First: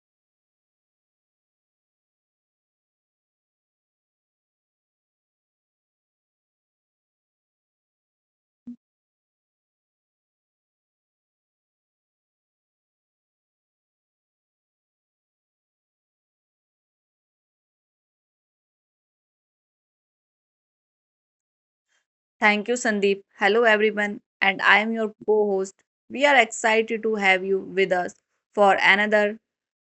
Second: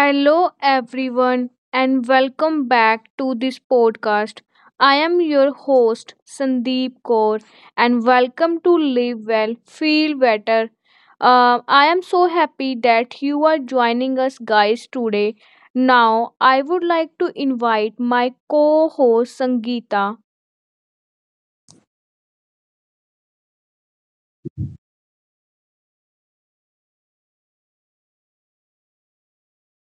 Hello, everyone, and welcome back to this podcast. I am your host, Sandeep Kaur, and welcome to Live Well, Feel Better. I am so happy that you are joining us, guys, today. Now, I would like to invite my co host, Sangeeta. Thank you, Sandeep. Hello, everyone, and I am your co host. We are excited to have you with us for another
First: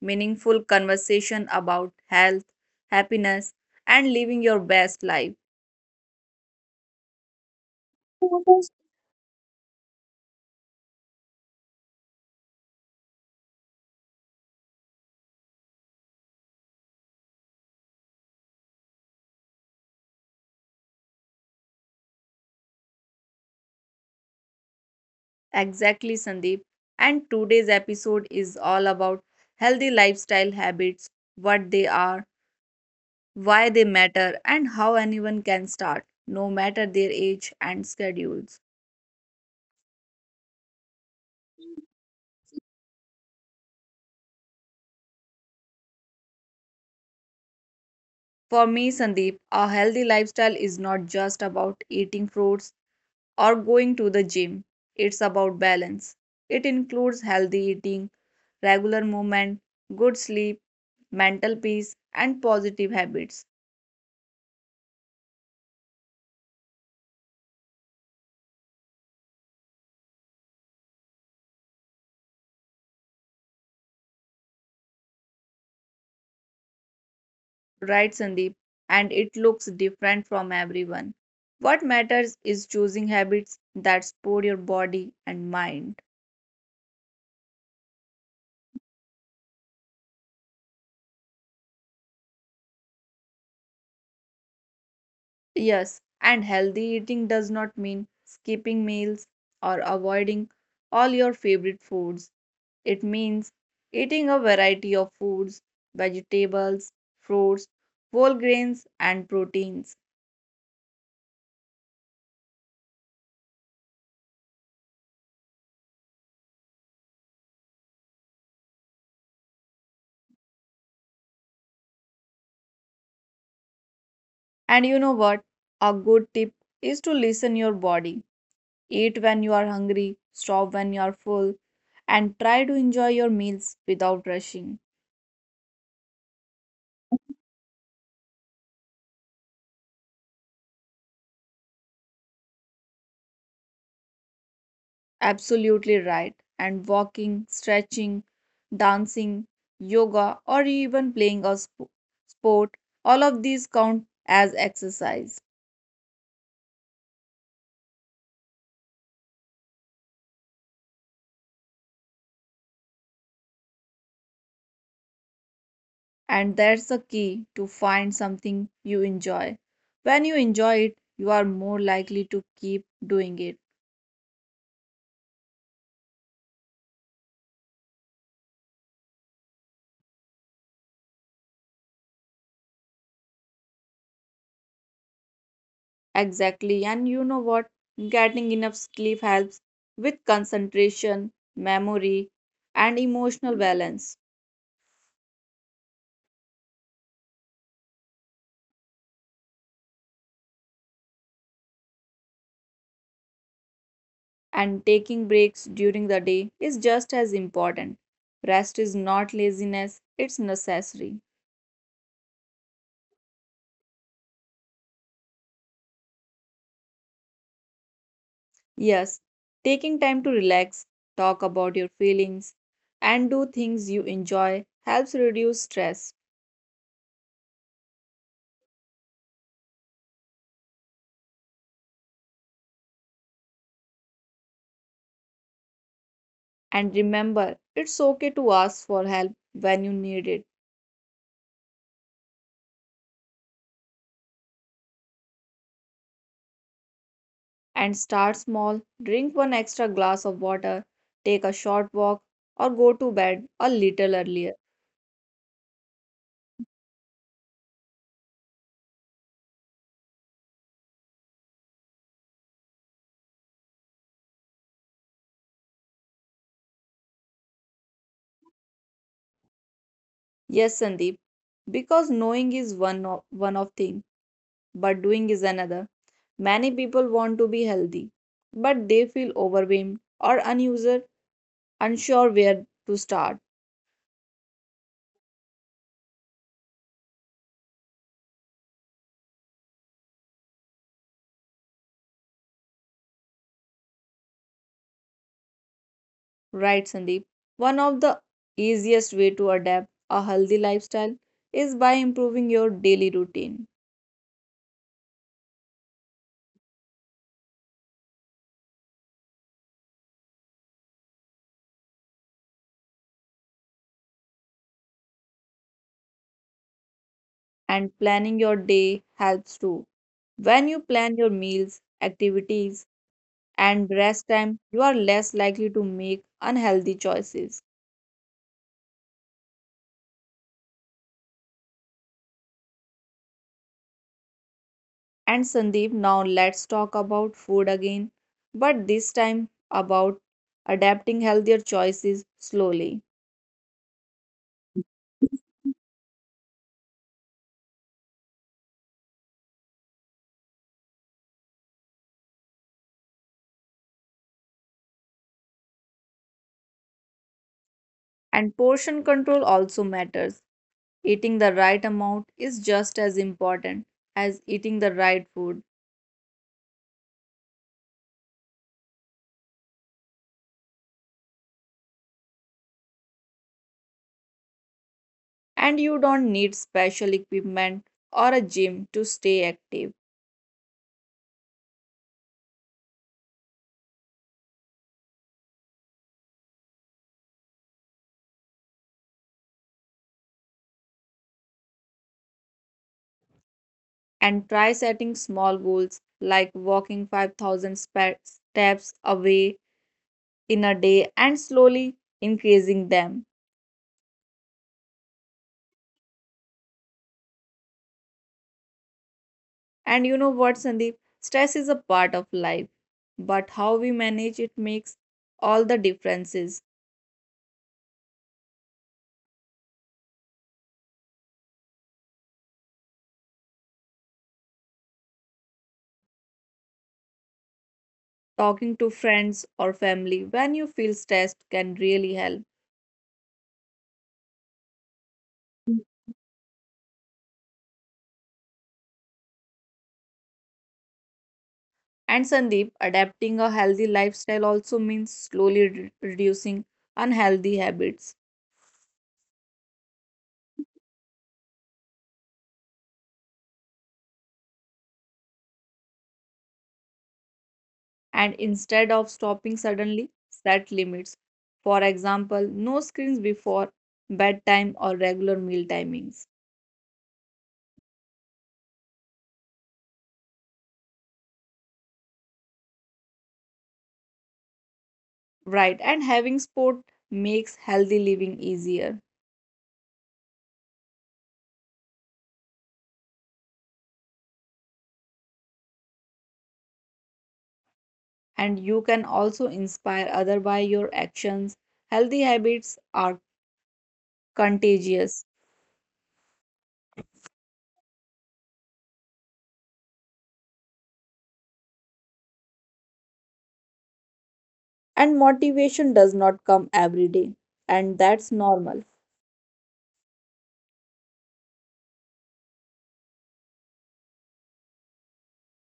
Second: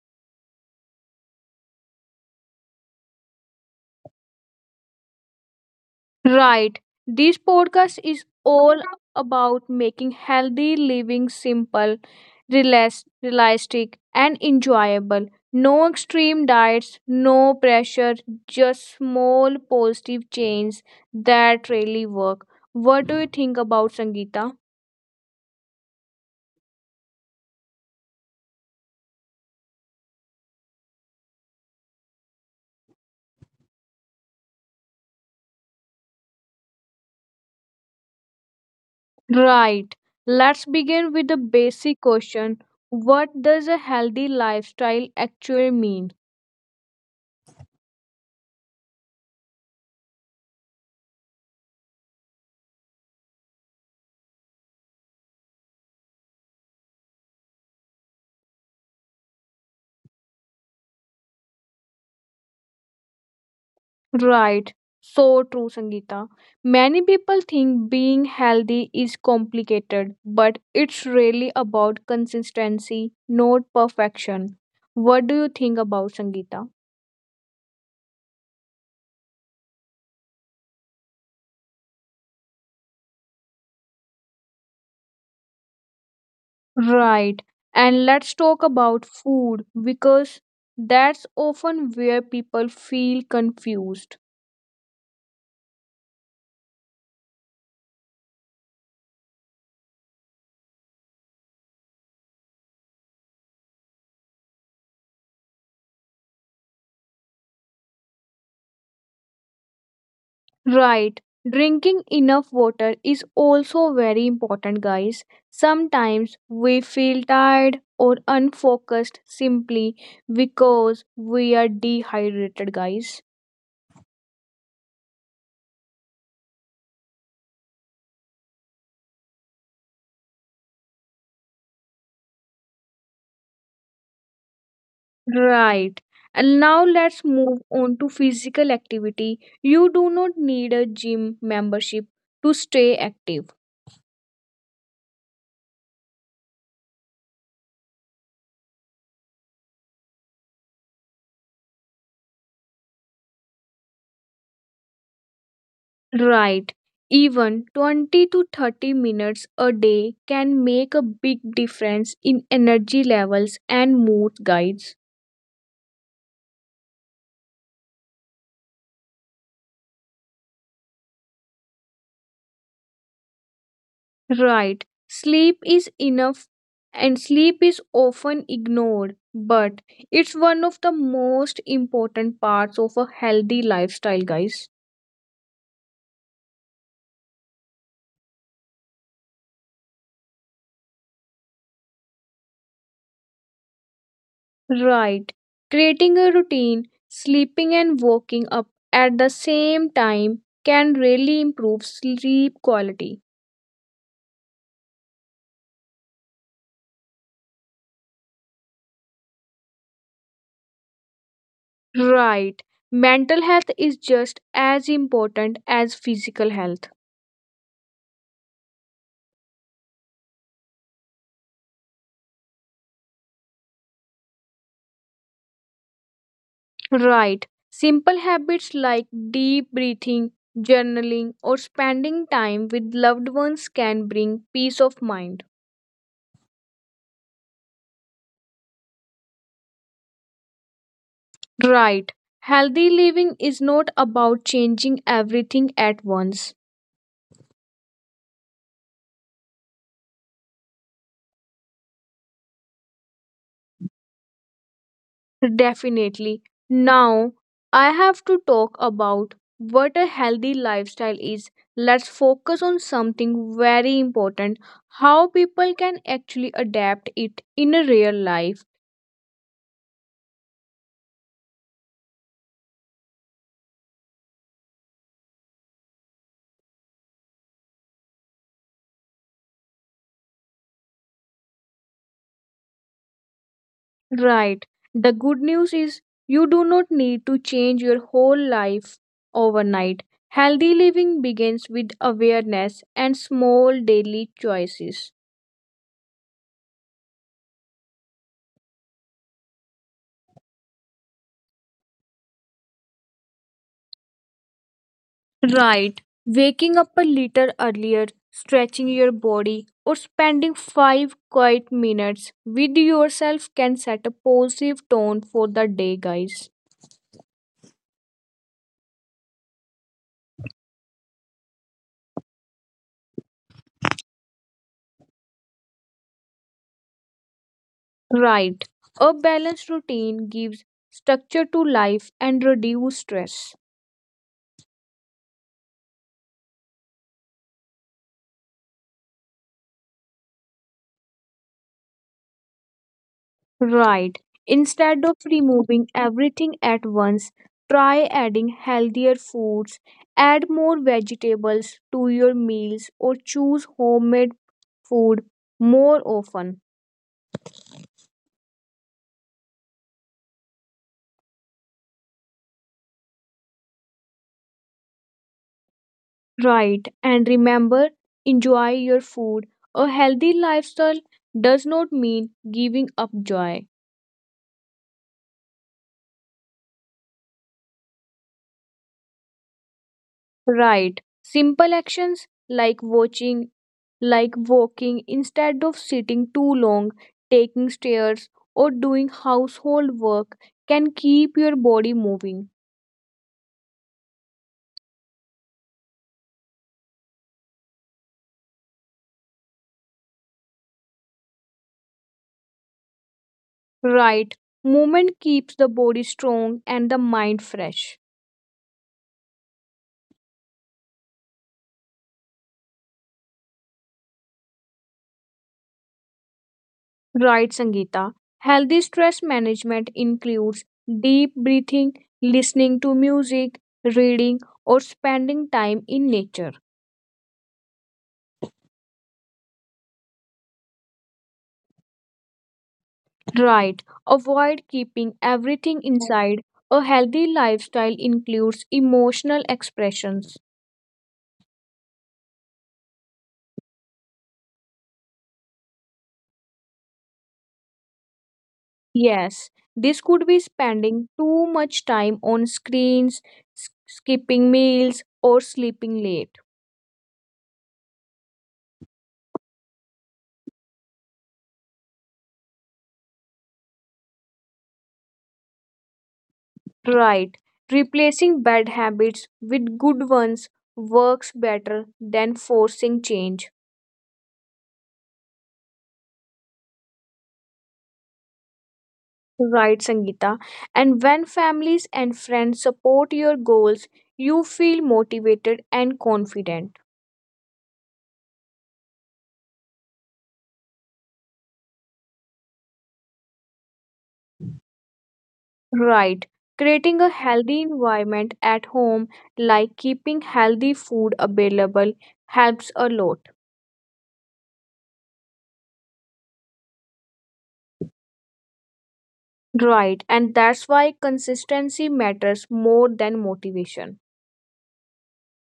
meaningful conversation about health, happiness, and living your best life. Right. This podcast is all about making healthy living simple, realistic, and enjoyable. No extreme diets, no pressure, just small positive changes that really work. What do you think about Sangeeta? Exactly, Sandeep. And today's episode is all about healthy lifestyle habits, what they are, why they matter, and how anyone can start, no matter their age and schedules. Right. Let's begin with the basic question. What does a healthy lifestyle actually mean? For me, Sandeep, a healthy lifestyle is not just about eating fruits or going to the gym. It's about balance. It includes healthy eating, regular movement, good sleep, mental peace, and positive habits. Right, so true, Sangeeta. Many people think being healthy is complicated, but it's really about consistency, not perfection. What do you think about Sangeeta? Right, Sandeep? And it looks different from everyone. What matters is choosing habits that support your body and mind. Right, and let's talk about food because that's often where people feel confused. Yes, and healthy eating does not mean skipping meals or avoiding all your favorite foods. It means eating a variety of foods, vegetables, fruits, whole grains, and proteins. Right. Drinking enough water is also very important, guys. Sometimes we feel tired or unfocused simply because we are dehydrated, guys. And you know what? A good tip is to listen your body. Eat when you are hungry, stop when you are full, and try to enjoy your meals without rushing. Right. And now let's move on to physical activity. You do not need a gym membership to stay active. Absolutely right. And walking, stretching, dancing, yoga, or even playing a sport, all of these count as exercise. Right. Even 20 to 30 minutes a day can make a big difference in energy levels and mood guides. And that's the key to find something you enjoy. When you enjoy it, you are more likely to keep doing it. Right. Sleep is enough and sleep is often ignored, but it's one of the most important parts of a healthy lifestyle, guys. Exactly. And you know what? Getting enough sleep helps with concentration, memory, and emotional balance. Right. Creating a routine, sleeping and waking up at the same time can really improve sleep quality. And taking breaks during the day is just as important. Rest is not laziness, it's necessary. Right. Mental health is just as important as physical health. Yes, taking time to relax, talk about your feelings, and do things you enjoy helps reduce stress. Right. Simple habits like deep breathing, journaling, or spending time with loved ones can bring peace of mind. And remember, it's okay to ask for help when you need it. Right. Healthy living is not about changing everything at once. And start small, drink one extra glass of water, take a short walk, or go to bed a little earlier. Definitely. Now, I have to talk about what a healthy lifestyle is. Let's focus on something very important. How people can actually adapt it in a real life. Yes, Sandeep, because knowing is one of thing, but doing is another. Many people want to be healthy, but they feel overwhelmed or unusual unsure where to start. Right. The good news is you do not need to change your whole life overnight. Healthy living begins with awareness and small daily choices. Right, Sandeep. One of the easiest way to adapt a healthy lifestyle is by improving your daily routine, Right. Waking up a little earlier, stretching your body, or spending 5 quiet minutes with yourself can set a positive tone for the day, guys. and planning your day helps too. When you plan your meals, activities, and rest time, you are less likely to make unhealthy choices. Right. A balanced routine gives structure to life and reduce stress. And Sandeep, now let's talk about food again, but this time about adapting healthier choices slowly. Right. Instead of removing everything at once, try adding healthier foods, add more vegetables to your meals, or choose homemade food more often. And portion control also matters. Eating the right amount is just as important as eating the right food, Right, and remember, enjoy your food. A healthy lifestyle does not mean giving up joy. and you don't need special equipment or a gym to stay active. Right, simple actions like watching, like walking instead of sitting too long, taking stairs, or doing household work can keep your body moving. And try setting small goals like walking 5,000 steps away in a day and slowly increasing them. Right, movement keeps the body strong and the mind fresh. And you know what, Sandeep? Stress is a part of life, but how we manage it makes all the differences. Right, Sangeeta. Healthy stress management includes deep breathing, listening to music, reading, or spending time in nature. Talking to friends or family when you feel stressed can really help. Right, avoid keeping everything inside. A healthy lifestyle includes emotional expressions. And Sandeep, adapting a healthy lifestyle also means slowly reducing unhealthy habits, Yes, this could be spending too much time on screens, skipping meals, or sleeping late. and instead of stopping suddenly, set limits. For example, no screens before bedtime or regular meal timings. Right. Replacing bad habits with good ones works better than forcing change. Right, and having sport makes healthy living easier. Right, Sangeeta. And when families and friends support your goals, you feel motivated and confident. And you can also inspire other by your actions. Healthy habits are contagious, Right. Creating a healthy environment at home, like keeping healthy food available, helps a lot. and motivation does not come every day, and that's normal. Right. And that's why consistency matters more than motivation.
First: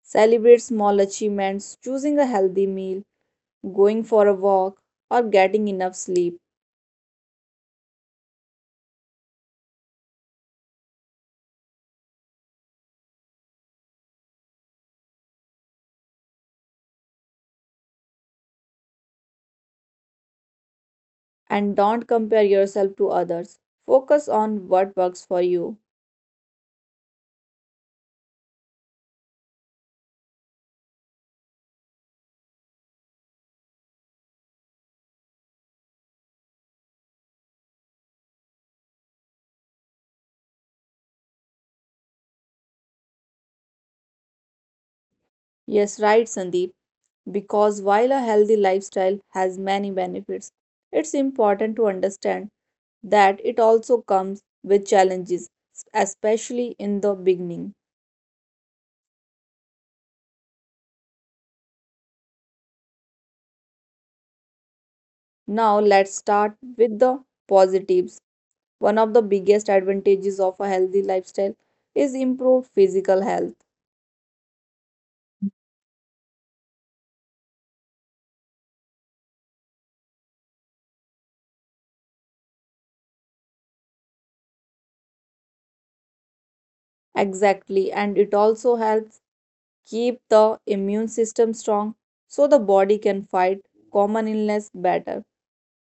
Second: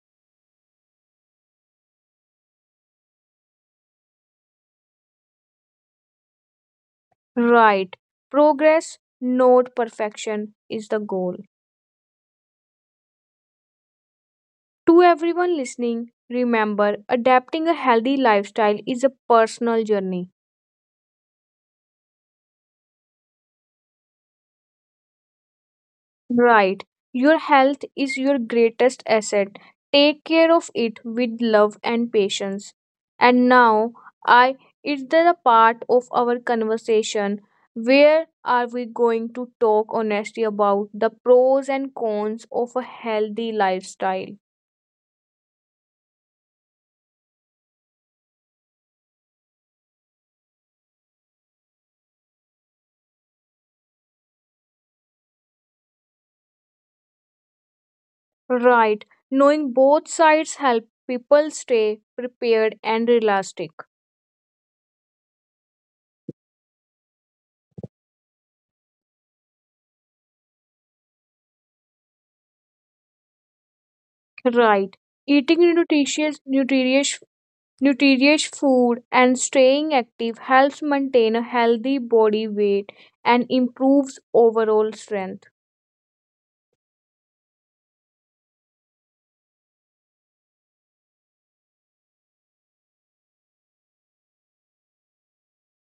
Celebrate small achievements, choosing a healthy meal, going for a walk, or getting enough sleep. Right. Progress, not perfection, is the goal. To everyone listening, remember adapting a healthy lifestyle is a personal journey. And don't compare yourself to others. Focus on what works for you. Right. Your health is your greatest asset. Take care of it with love and patience. And now, I is there a part of our conversation where are we going to talk honestly about the pros and cons of a healthy lifestyle? Yes, right, Sandeep. Because while a healthy lifestyle has many benefits, it's important to understand that it also comes with challenges, especially in the beginning. Right. Knowing both sides help people stay prepared and realistic. Now, let's start with the positives. One of the biggest advantages of a healthy lifestyle is improved physical health. Right. Eating nutritious food and staying active helps maintain a healthy body weight and improves overall strength. Exactly, and it also helps keep the immune system strong so the body can fight common illness better.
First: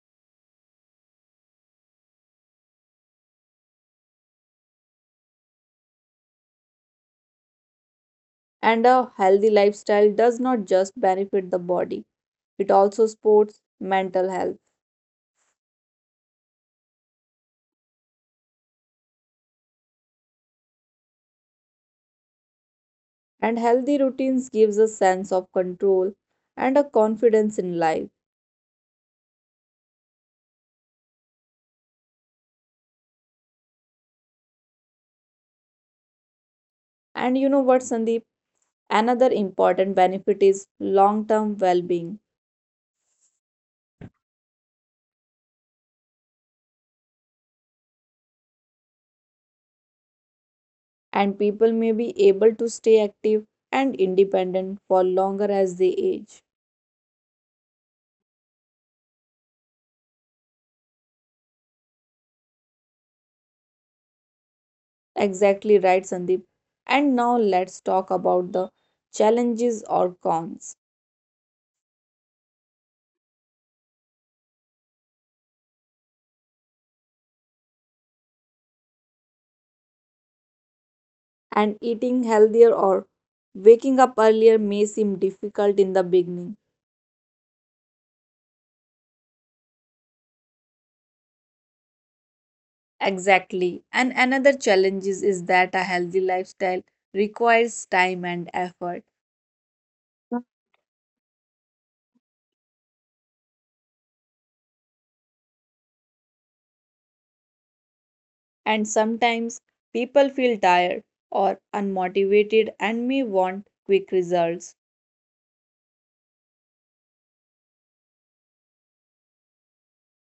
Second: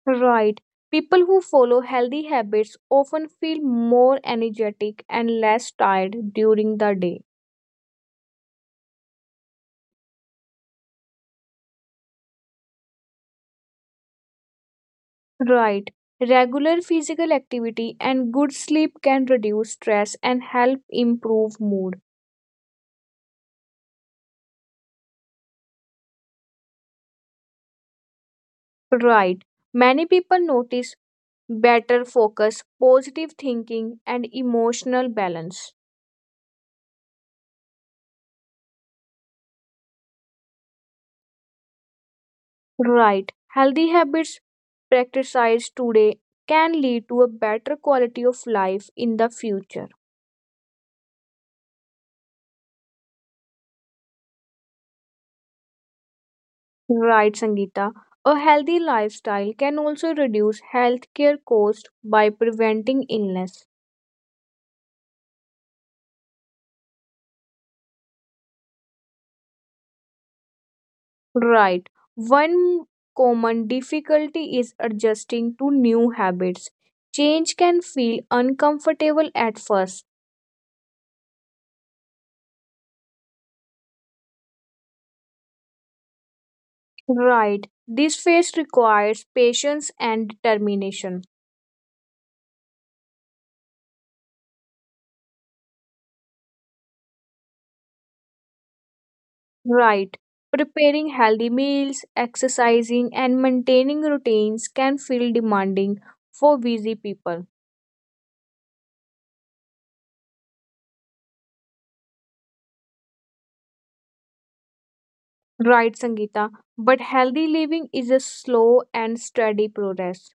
Right. People who follow healthy habits often feel more energetic and less tired during the day. And a healthy lifestyle does not just benefit the body, it also supports mental health. Right. Regular physical activity and good sleep can reduce stress and help improve mood. And healthy routines gives a sense of control and a confidence in life. Right. Many people notice better focus, positive thinking, and emotional balance. And you know what, Sandeep? Another important benefit is long-term well-being. Right. Healthy habits practiced today can lead to a better quality of life in the future. And people may be able to stay active and independent for longer as they age. Right, Sangeeta. A healthy lifestyle can also reduce healthcare costs by preventing illness. Exactly right, Sandeep. And now let's talk about the challenges or cons. Right. One common difficulty is adjusting to new habits. Change can feel uncomfortable at first. And eating healthier or waking up earlier may seem difficult in the beginning. Right. This phase requires patience and determination. Exactly. And another challenge is that a healthy lifestyle requires time and effort. Right. Preparing healthy meals, exercising, and maintaining routines can feel demanding for busy people. And sometimes people feel tired or unmotivated and may want quick results. Right, Sangeeta. But healthy living is a slow and steady progress.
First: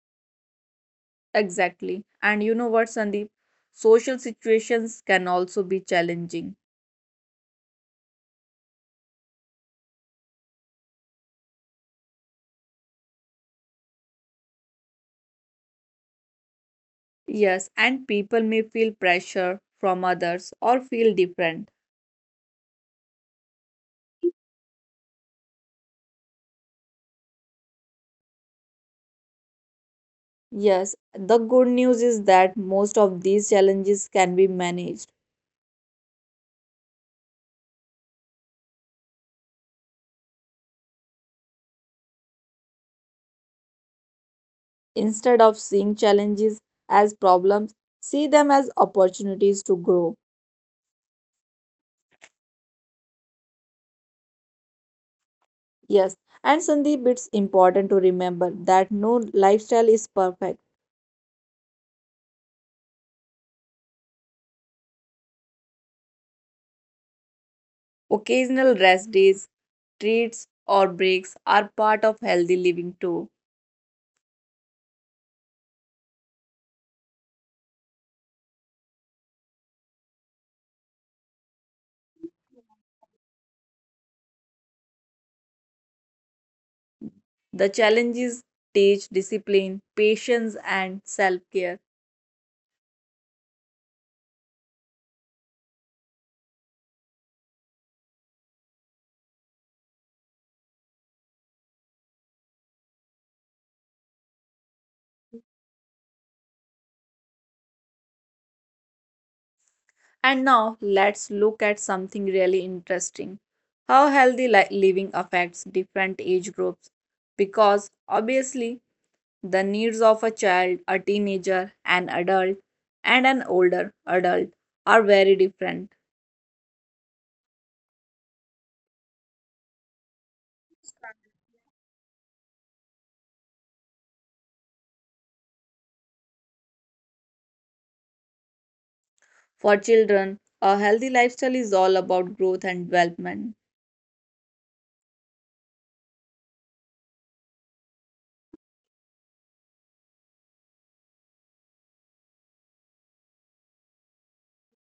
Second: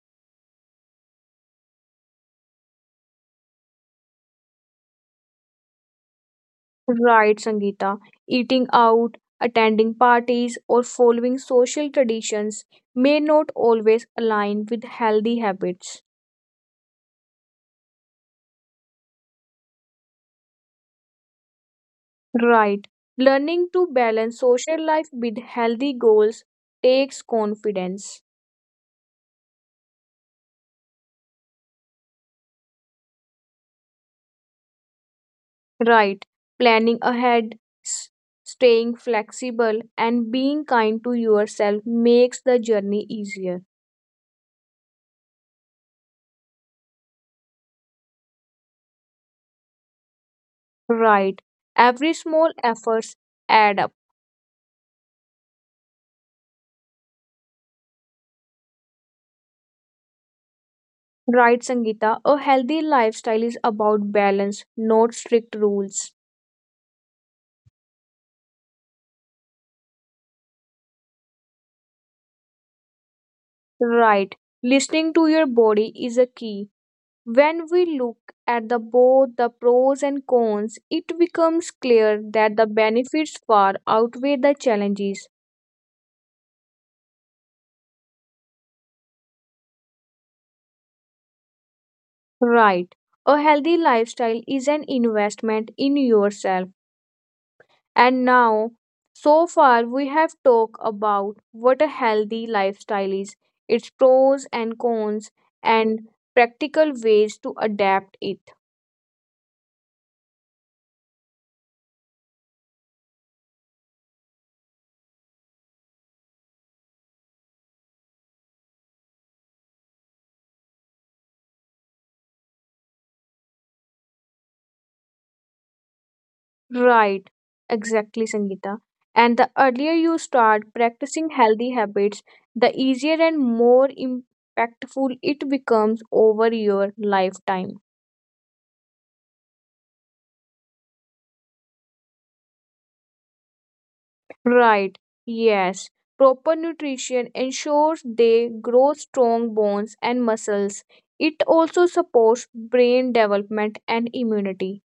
Exactly. And you know what, Sandeep? Social situations can also be challenging. Right, Sangeeta. Eating out, attending parties, or following social traditions may not always align with healthy habits. Yes, and people may feel pressure from others or feel different. Right. Learning to balance social life with healthy goals takes confidence. Yes, the good news is that most of these challenges can be managed. Right. Planning ahead, s- staying flexible, and being kind to yourself makes the journey easier. Instead of seeing challenges as problems, see them as opportunities to grow. Right. Every small effort adds up. Yes, and Sandeep, it's important to remember that no lifestyle is perfect. Right, Sangeeta. A healthy lifestyle is about balance, not strict rules. Occasional rest days, treats, or breaks are part of healthy living too. Right. Listening to your body is a key. When we look at the both the pros and cons, it becomes clear that the benefits far outweigh the challenges. The challenges teach discipline, patience, and self care. Right. A healthy lifestyle is an investment in yourself. And now, so far, we have talked about what a healthy lifestyle is, its pros and cons, and practical ways to adapt it. And now let's look at something really interesting: how healthy living affects different age groups. Because obviously, the needs of a child, a teenager, an adult, and an older adult are very different. Right, exactly, Sangeeta. And the earlier you start practicing healthy habits, the easier and more impactful it becomes over your lifetime. For children, a healthy lifestyle is all about growth and development, Right, yes. Proper nutrition ensures they grow strong bones and muscles. It also supports brain development and immunity.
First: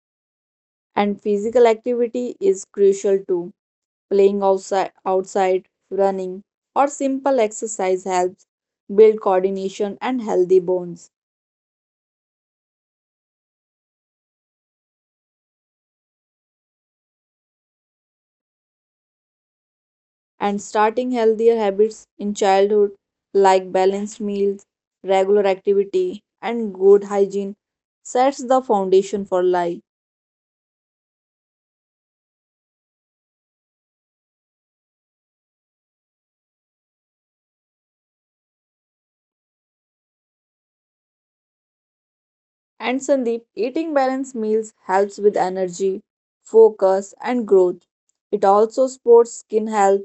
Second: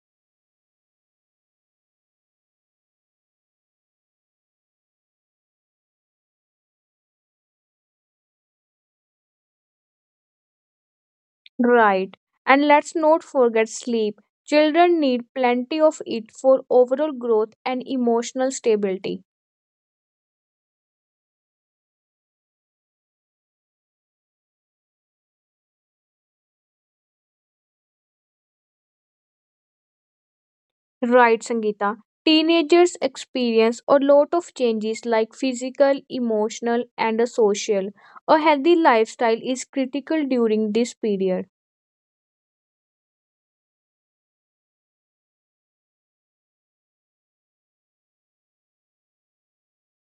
and physical activity is crucial too. Playing outside, running, or simple exercise helps build coordination and healthy bones. Right, and let's not forget sleep. Children need plenty of it for overall growth and emotional stability. And starting healthier habits in childhood, like balanced meals, regular activity, and good hygiene, sets the foundation for life. Right, Sangeeta. Teenagers experience a lot of changes like physical, emotional, and social. A healthy lifestyle is critical during this period. And Sandeep, eating balanced meals helps with energy, focus, and growth. It also supports skin health,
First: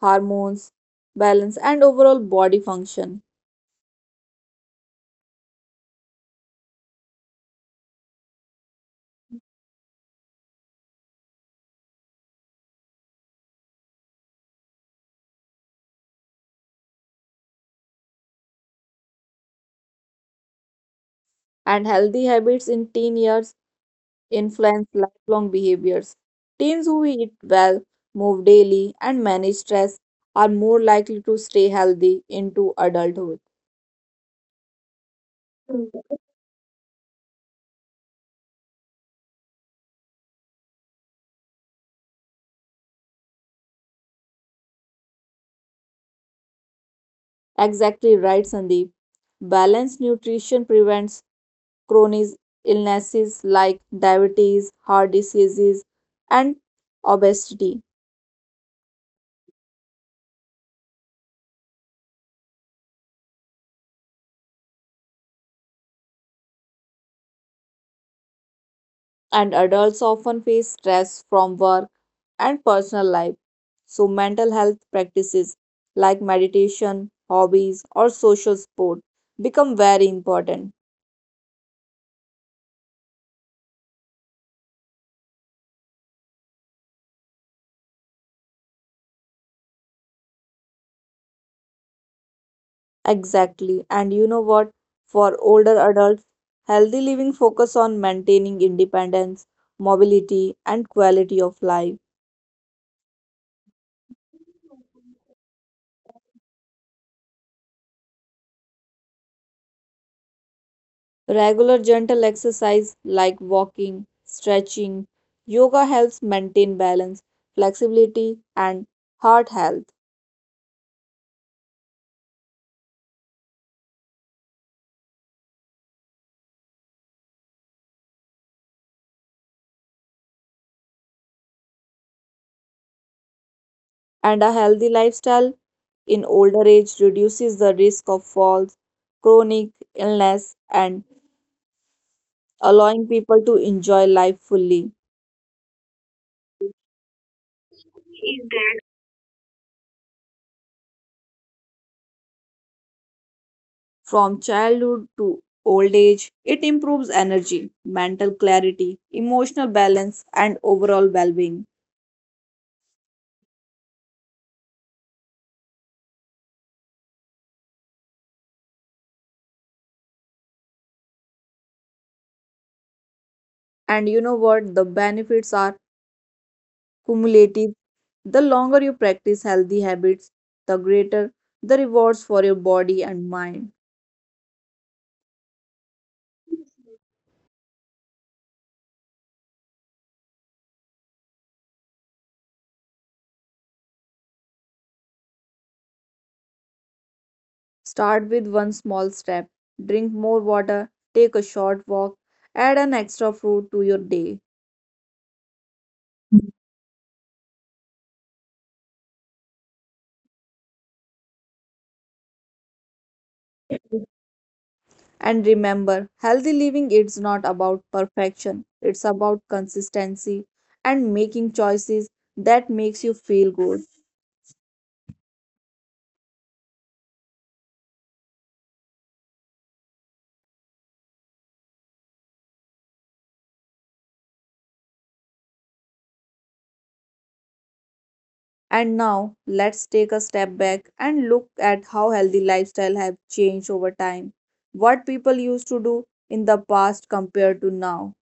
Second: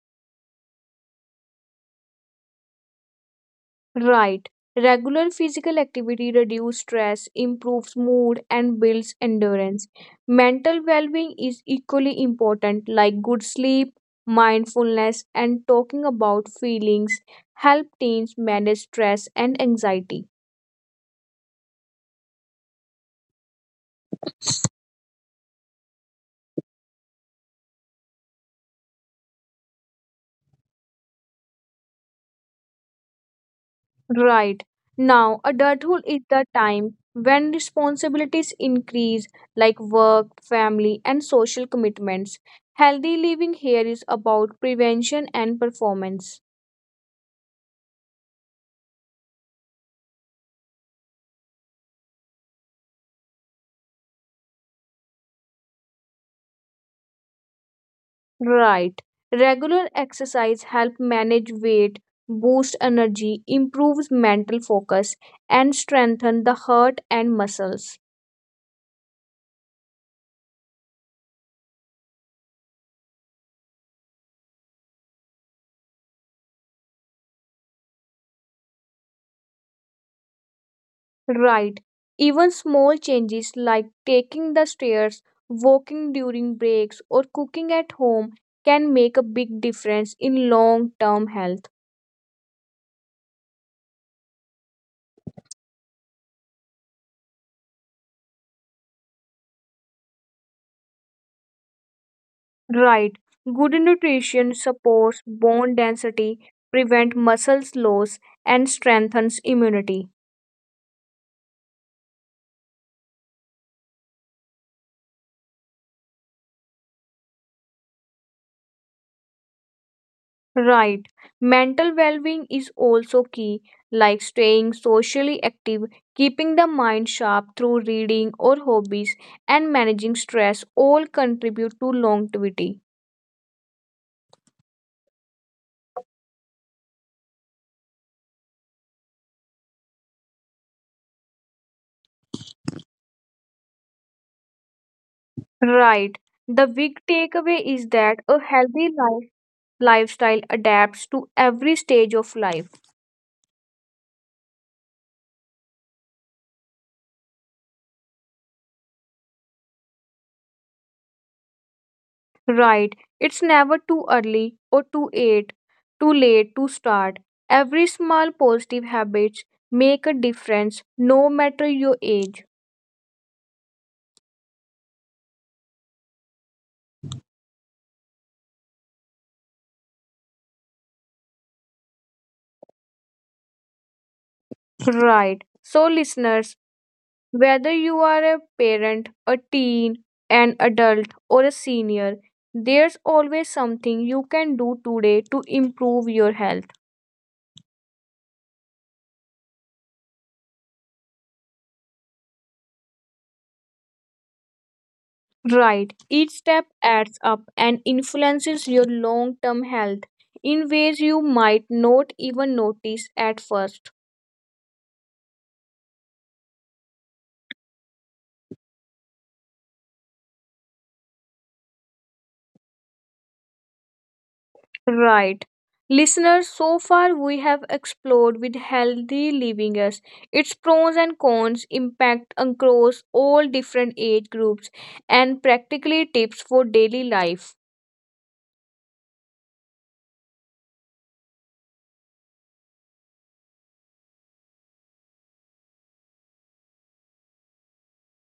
hormones, balance, and overall body function. Right. Regular physical activity reduces stress, improves mood, and builds endurance. Mental well being is equally important, like good sleep, mindfulness, and talking about feelings help teens manage stress and anxiety. And healthy habits in teen years influence lifelong behaviors. Teens who eat well, move daily, and manage stress are more likely to stay healthy into adulthood. Right. Now, adulthood is the time when responsibilities increase, like work, family, and social commitments. Healthy living here is about prevention and performance. Exactly right, Sandeep. Balanced nutrition prevents chronic illnesses like diabetes, heart diseases, and obesity. Right. Regular exercise help manage weight, boost energy, improves mental focus, and strengthen the heart and muscles. And adults often face stress from work and personal life. So, mental health practices like meditation, hobbies, or social support become very important. Right. Even small changes like taking the stairs, walking during breaks, or cooking at home can make a big difference in long-term health. Exactly. And you know what? For older adults, healthy living focus on maintaining independence, mobility, and quality of life. Right. Good nutrition supports bone density, prevent muscles loss, and strengthens immunity. Regular gentle exercise like walking, stretching, yoga helps maintain balance, flexibility, and heart health. Right. Mental well being is also key, like staying socially active, keeping the mind sharp through reading or hobbies, and managing stress all contribute to longevity. And a healthy lifestyle in older age reduces the risk of falls, chronic illness, and allowing people to enjoy life fully. Right. The big takeaway is that a healthy lifestyle adapts to every stage of life. From childhood to old age, it improves energy, mental clarity, emotional balance, and overall well being. Right. It's never too early or too late to start. Every small positive habits make a difference no matter your age. And you know what? The benefits are cumulative. The longer you practice healthy habits, the greater the rewards for your body and mind. Right. So, listeners, whether you are a parent, a teen, an adult, or a senior, there's always something you can do today to improve your health. Start with one small step. Drink more water, take a short walk, add an extra fruit to your day. Right. Each step adds up and influences your long term health in ways you might not even notice at first. And remember, healthy living is not about perfection. It's about consistency and making choices that makes you feel good. Right. Listeners, so far we have explored with healthy living us its pros and cons, impact across all different age groups, and practically tips for daily life. And now let's take a step back and look at how healthy lifestyle have changed over time. What people used to do in the past compared to now.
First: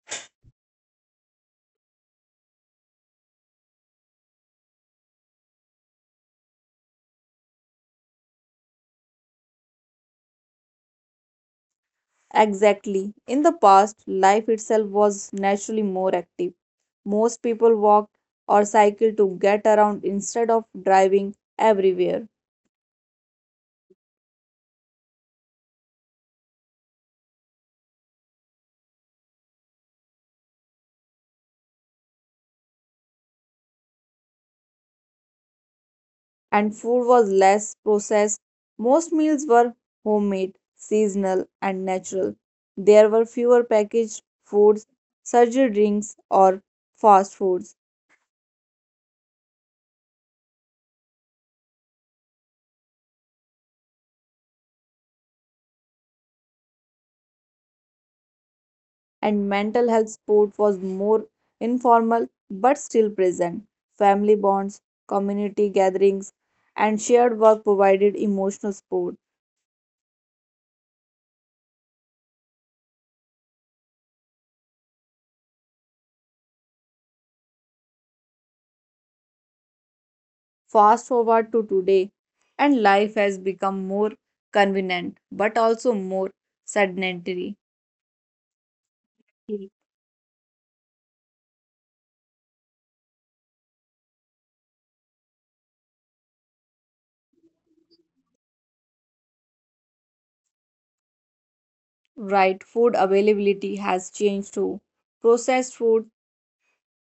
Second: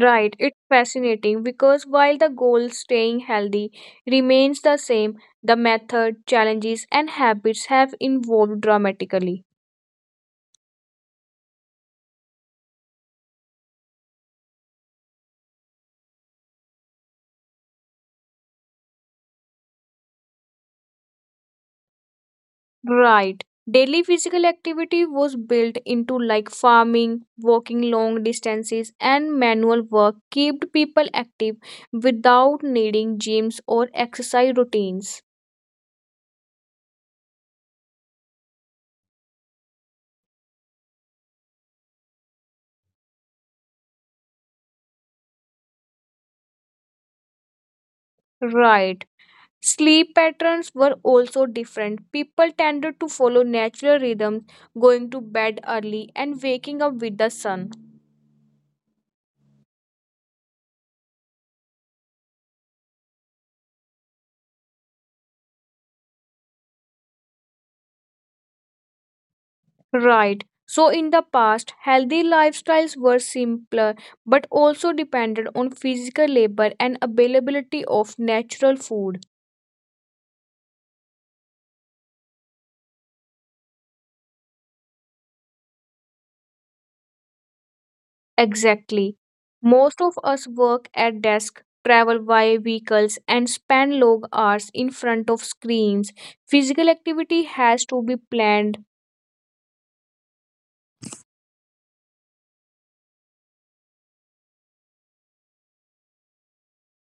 Right, it's fascinating because while the goal staying healthy remains the same, the method, challenges, and habits have evolved dramatically. Exactly. In the past, life itself was naturally more active. Most people walked or cycled to get around instead of driving everywhere. Right. Daily physical activity was built into like farming, walking long distances, and manual work kept people active without needing gyms or exercise routines. And food was less processed. Most meals were homemade, seasonal, and natural. There were fewer packaged foods, surgery drinks, or fast foods, Right. Sleep patterns were also different. People tended to follow natural rhythms, going to bed early and waking up with the sun. and mental health support was more informal but still present. Family bonds, community gatherings, and shared work provided emotional support. Right. So in the past, healthy lifestyles were simpler but also depended on physical labor and availability of natural food. Fast forward to today, and life has become more convenient but also more sedentary. Exactly. Most of us work at desk, travel via vehicles and spend long hours in front of screens. Physical activity has to be planned. Right, food availability has changed too. Processed food,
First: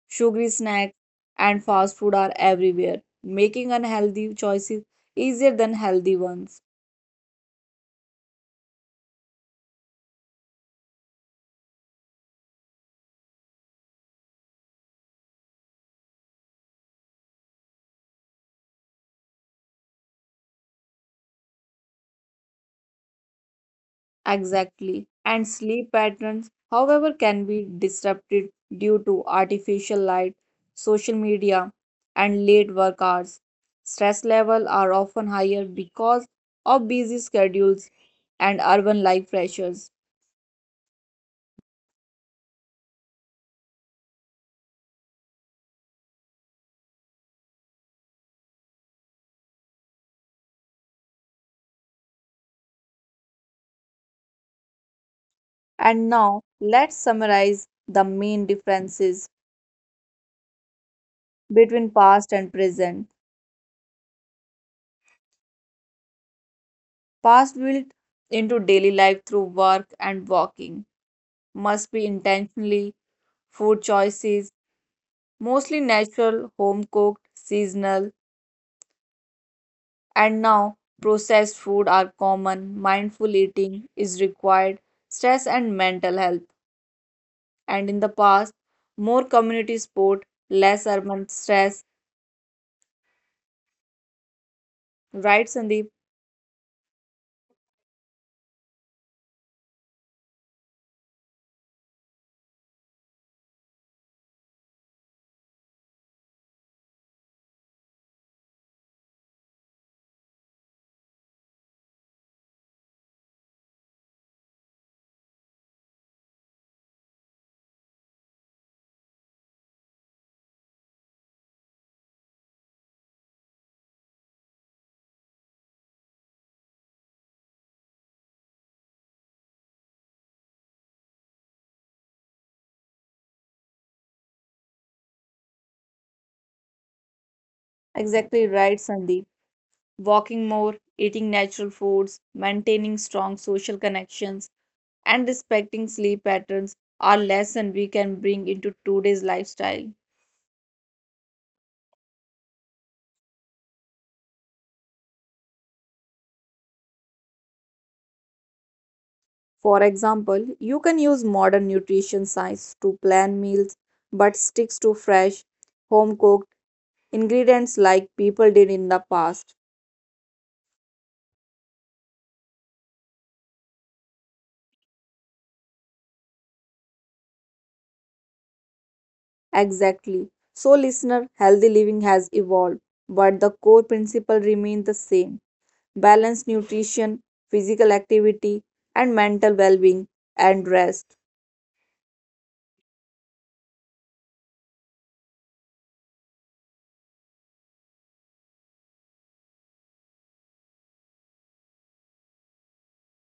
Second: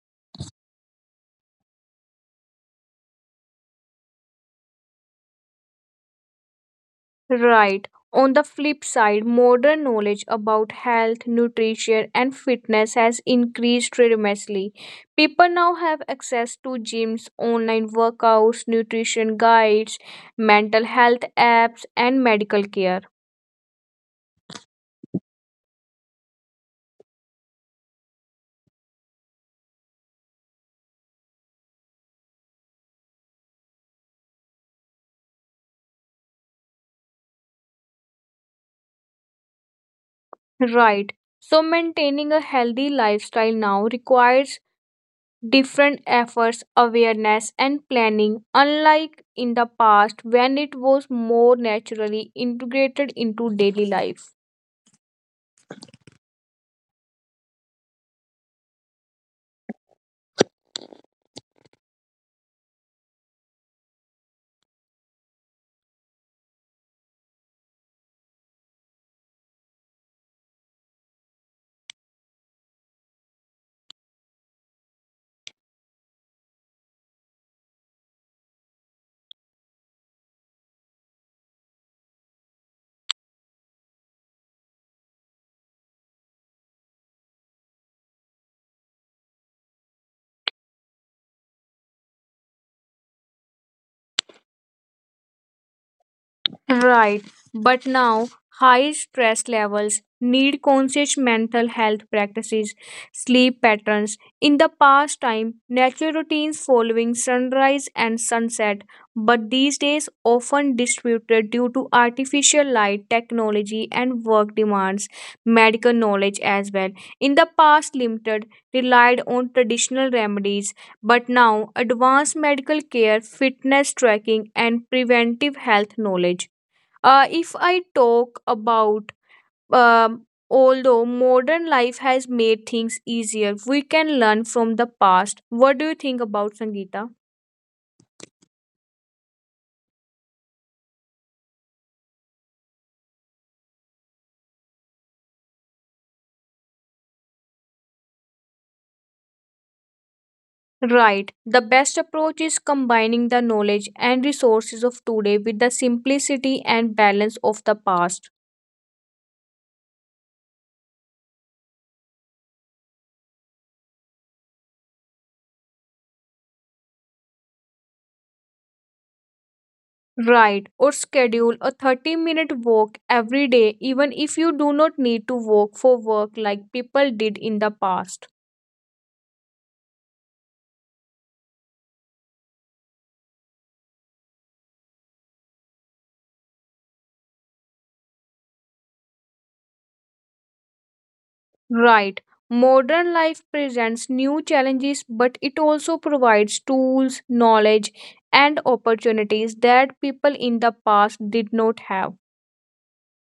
sugary snacks, and fast food are everywhere, making unhealthy choices easier than healthy ones. Right. On the flip side, modern knowledge about health, nutrition, and fitness has increased tremendously. People now have access to gyms, online workouts, nutrition guides, mental health apps, and medical care. Exactly. And sleep patterns, however, can be disrupted due to artificial light, social media, and late work hours. Stress levels are often higher because of busy schedules and urban life pressures. Right. So maintaining a healthy lifestyle now requires different efforts, awareness, and planning, unlike in the past when it was more naturally integrated into daily life. And now let's summarize the main differences between past and present. Past built into daily life through work and walking must be intentionally food choices, mostly natural, home cooked, seasonal, and now processed food are common. Mindful eating is required, stress and mental health. And in the past, more community sport, less urban stress. Right, Sandeep? Right, but now high stress levels need conscious mental health practices, sleep patterns. In the past time, natural routines following sunrise and sunset, but these days often disputed due to artificial light, technology, and work demands, medical knowledge as well. In the past, limited relied on traditional remedies, but now advanced medical care, fitness tracking, and preventive health knowledge. If I talk about, Although modern life has made things easier, we can learn from the past. What do you think about Sangeeta? Exactly right, Sandeep. Walking more, eating natural foods, maintaining strong social connections, and respecting sleep patterns are lessons we can bring into today's lifestyle. Right. The best approach is combining the knowledge and resources of today with the simplicity and balance of the past. For example, you can use modern nutrition science to plan meals but sticks to fresh, home cooked ingredients like people did in the past. Right. Or schedule a 30-minute walk every day, even if you do not need to walk for work like people did in the past. Exactly. So, listener, healthy living has evolved, but the core principle remains the same: balanced nutrition, physical activity, and mental well being and rest. Right. Modern life presents new challenges, but it also provides tools, knowledge, and opportunities that people in the past did not have.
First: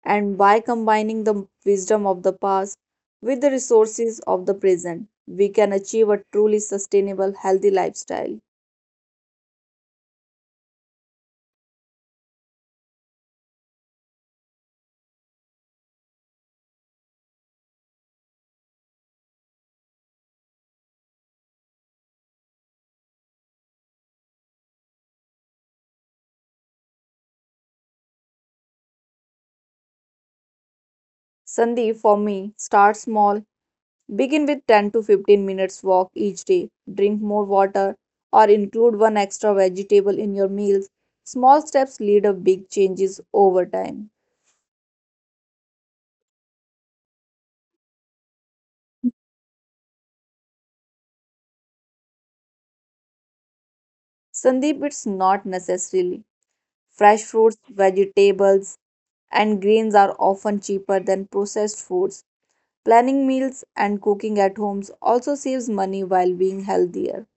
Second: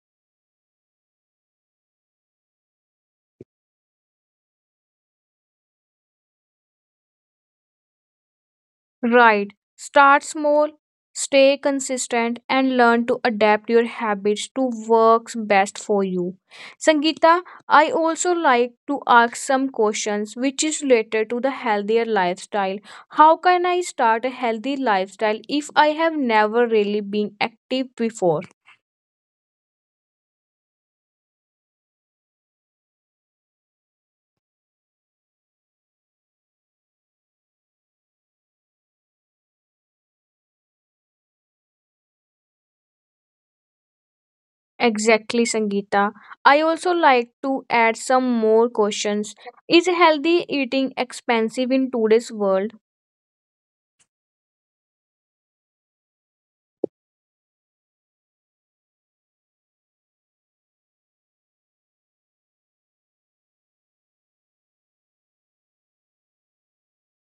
And by combining the wisdom of the past with the resources of the present, we can achieve a truly sustainable, healthy lifestyle. Right. Start small, stay consistent, and learn to adapt your habits to works best for you. Sangeeta, I also like to ask some questions which is related to the healthier lifestyle. How can I start a healthy lifestyle if I have never really been active before? Sandeep, for me, start small. Begin with 10 to 15 minutes walk each day. Drink more water or include one extra vegetable in your meals. Small steps lead to big changes over time. Exactly, Sangeeta. I also like to add some more questions. Is healthy eating expensive in today's world? Sandeep, it's not necessarily. Fresh fruits, vegetables, and grains are often cheaper than processed foods. Planning meals and cooking at home also saves money while being healthier.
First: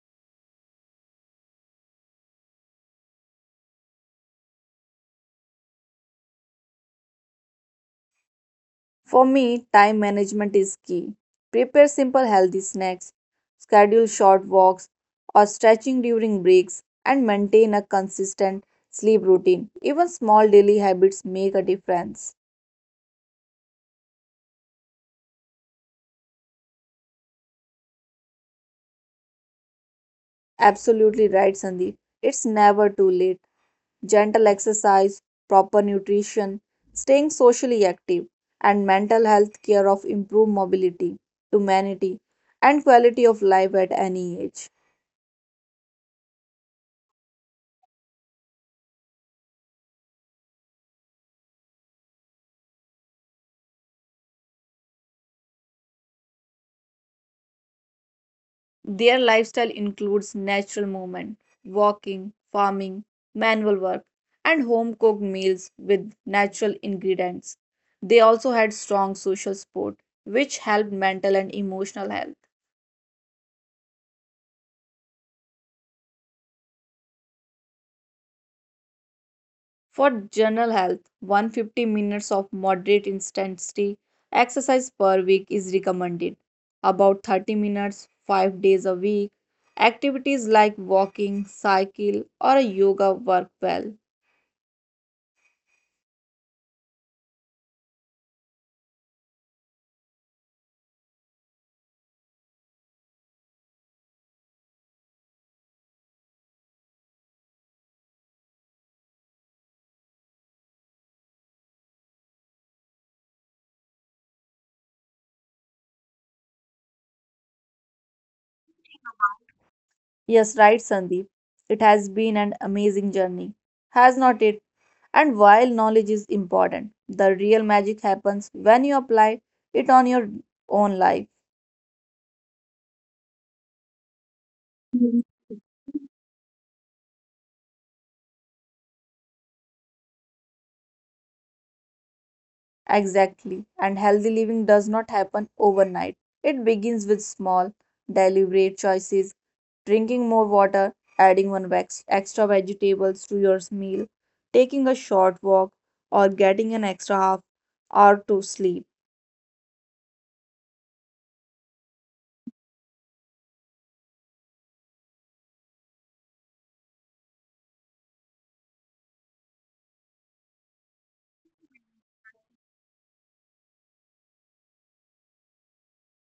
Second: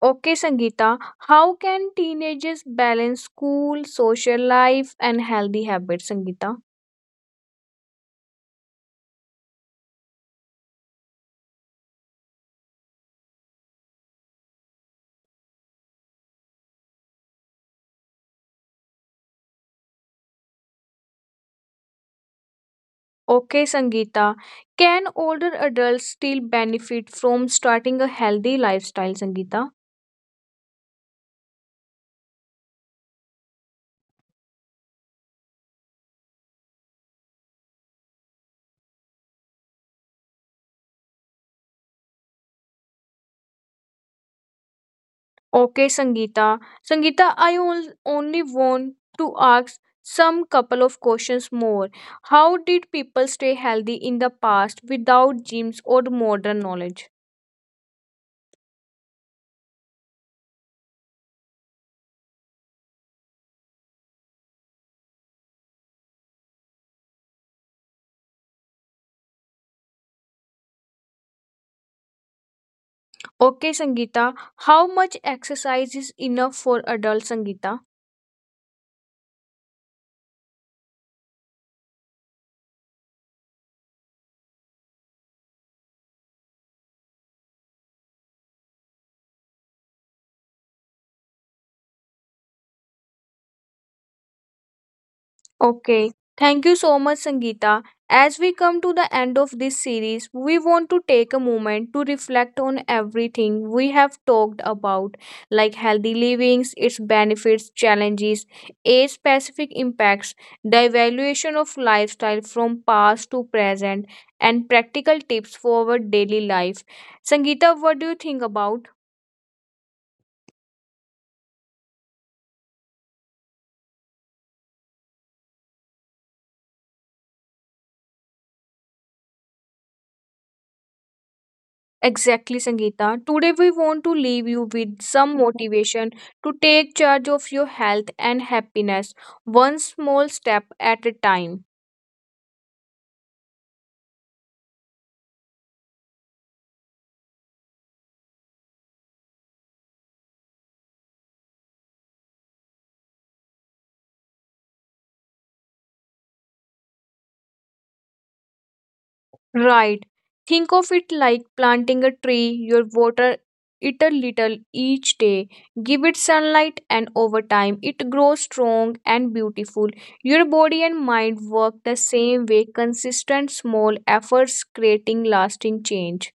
Okay, Sangeeta, how can teenagers balance school, social life, and healthy habits, Sangeeta? For me, time management is key. Prepare simple healthy snacks, schedule short walks or stretching during breaks, and maintain a consistent sleep routine. Even small daily habits make a difference. Okay, Sangeeta, can older adults still benefit from starting a healthy lifestyle, Sangeeta? Absolutely right, Sandeep. It's never too late. Gentle exercise, proper nutrition, staying socially active, and mental health care of improved mobility, humanity, and quality of life at any age. Okay, Sangeeta. Sangeeta, I only want to ask some couple of questions more. How did people stay healthy in the past without gyms or modern knowledge? Their lifestyle includes natural movement, walking, farming, manual work, and home cooked meals with natural ingredients. They also had strong social support, which helped mental and emotional health. Okay, Sangeeta, how much exercise is enough for adults, Sangeeta? For general health, 150 minutes of moderate intensity exercise per week is recommended. About 30 minutes 5 days a week. Activities like walking, cycle or yoga work well. Okay, thank you so much, Sangeeta. As we come to the end of this series, we want to take a moment to reflect on everything we have talked about, like healthy livings, its benefits, challenges, age specific impacts, the evaluation of lifestyle from past to present, and practical tips for our daily life. Sangeeta, what do you think about? Yes, right, Sandeep. It has been an amazing journey, has not it? And while knowledge is important, the real magic happens when you apply it on your own life. Exactly, Sangeeta. Today, we want to leave you with some motivation to take charge of your health and happiness one small step at a time. Exactly. And healthy living does not happen overnight. It begins with small, deliberate choices, drinking more water, adding one extra vegetables to your meal, taking a short walk, or getting an extra half hour to sleep. Right. Think of it like planting a tree. You water it a little each day, give it sunlight, and over time, it grows strong and beautiful. Your body and mind work the same way, consistent small efforts creating lasting change.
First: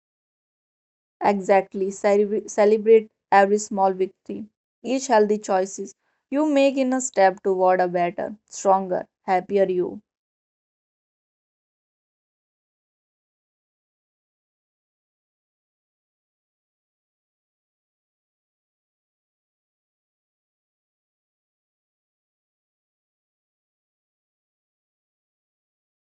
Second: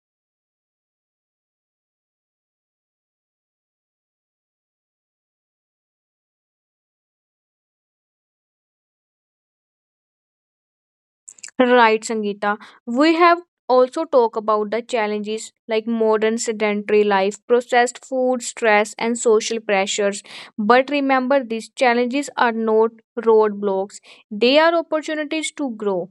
Exactly. Celebrate every small victory. Each healthy choices you make in a step toward a better, stronger, happier you. Right, Sangeeta. We have also talked about the challenges like modern sedentary life, processed food, stress, and social pressures. But remember, these challenges are not roadblocks, they are opportunities to grow.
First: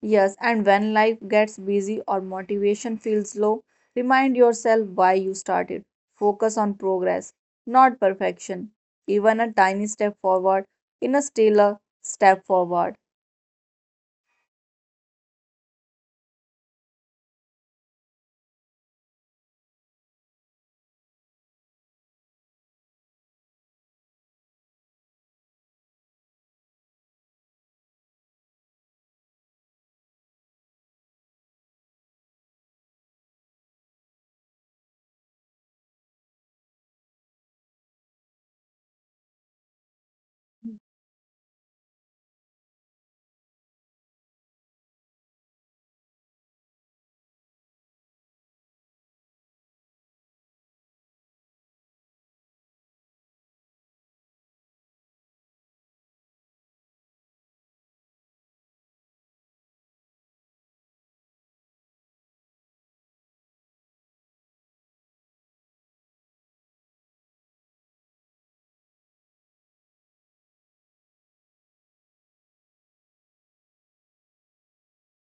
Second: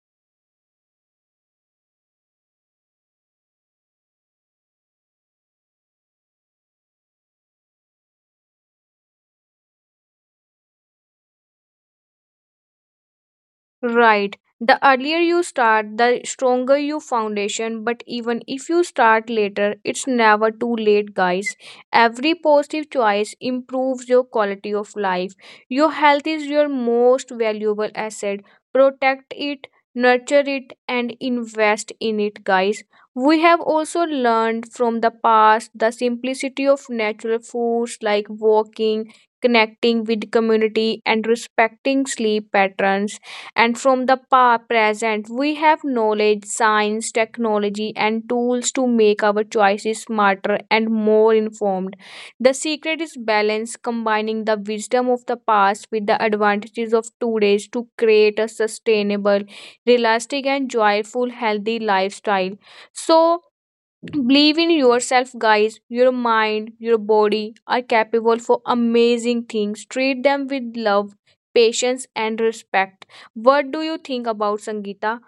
Yes, and when life gets busy or motivation feels low, remind yourself why you started. Focus on progress, not perfection. Even a tiny step forward in a still a step forward. Right. The earlier you start, the stronger your foundation. But even if you start later, it's never too late, guys. Every positive choice improves your quality of life. Your health is your most valuable asset. Protect it, nurture it, and invest in it, guys. We have also learned from the past the simplicity of natural foods like walking, connecting with community, and respecting sleep patterns, and from the present we have knowledge, science, technology, and tools to make our choices smarter and more informed. The secret is balance, combining the wisdom of the past with the advantages of today's to create a sustainable, realistic, and joyful healthy lifestyle. So believe in yourself, guys. Your mind, your body are capable for amazing things. Treat them with love, patience, and respect. What do you think about Sangeeta?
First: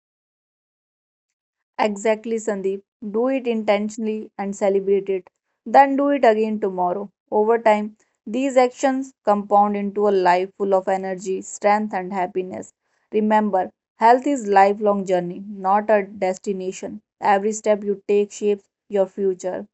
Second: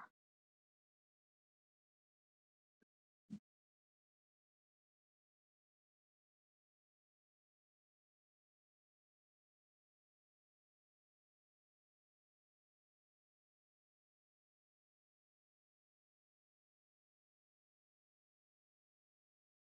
Exactly, Sandeep. Do it intentionally and celebrate it. Then do it again tomorrow. Over time, these actions compound into a life full of energy, strength, and happiness. Remember, health is lifelong journey, not a destination. Every step you take shapes your future.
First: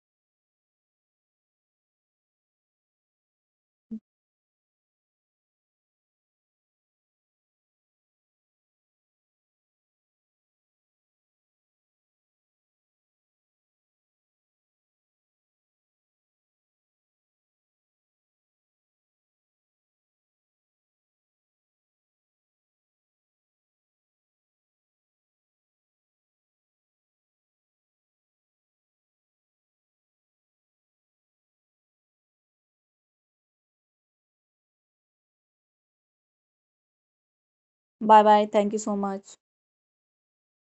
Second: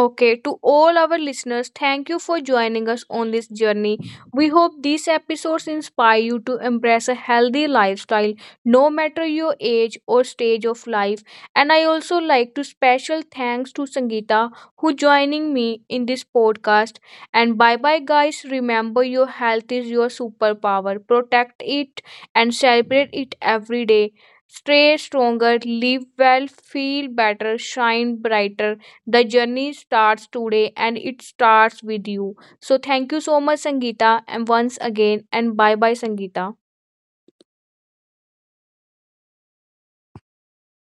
Okay, to all our listeners, thank you for joining us on this journey. We hope these episodes inspire you to embrace a healthy lifestyle, no matter your age or stage of life. And I also like to special thanks to Sangeeta who joining me in this podcast. And bye bye guys. Remember your health is your superpower. Protect it and celebrate it every day. Stay stronger, live well, feel better, shine brighter. The journey starts today and it starts with you. So thank you so much, Sangeeta, and once again, and bye bye, Sangeeta. Bye bye. Thank you so much.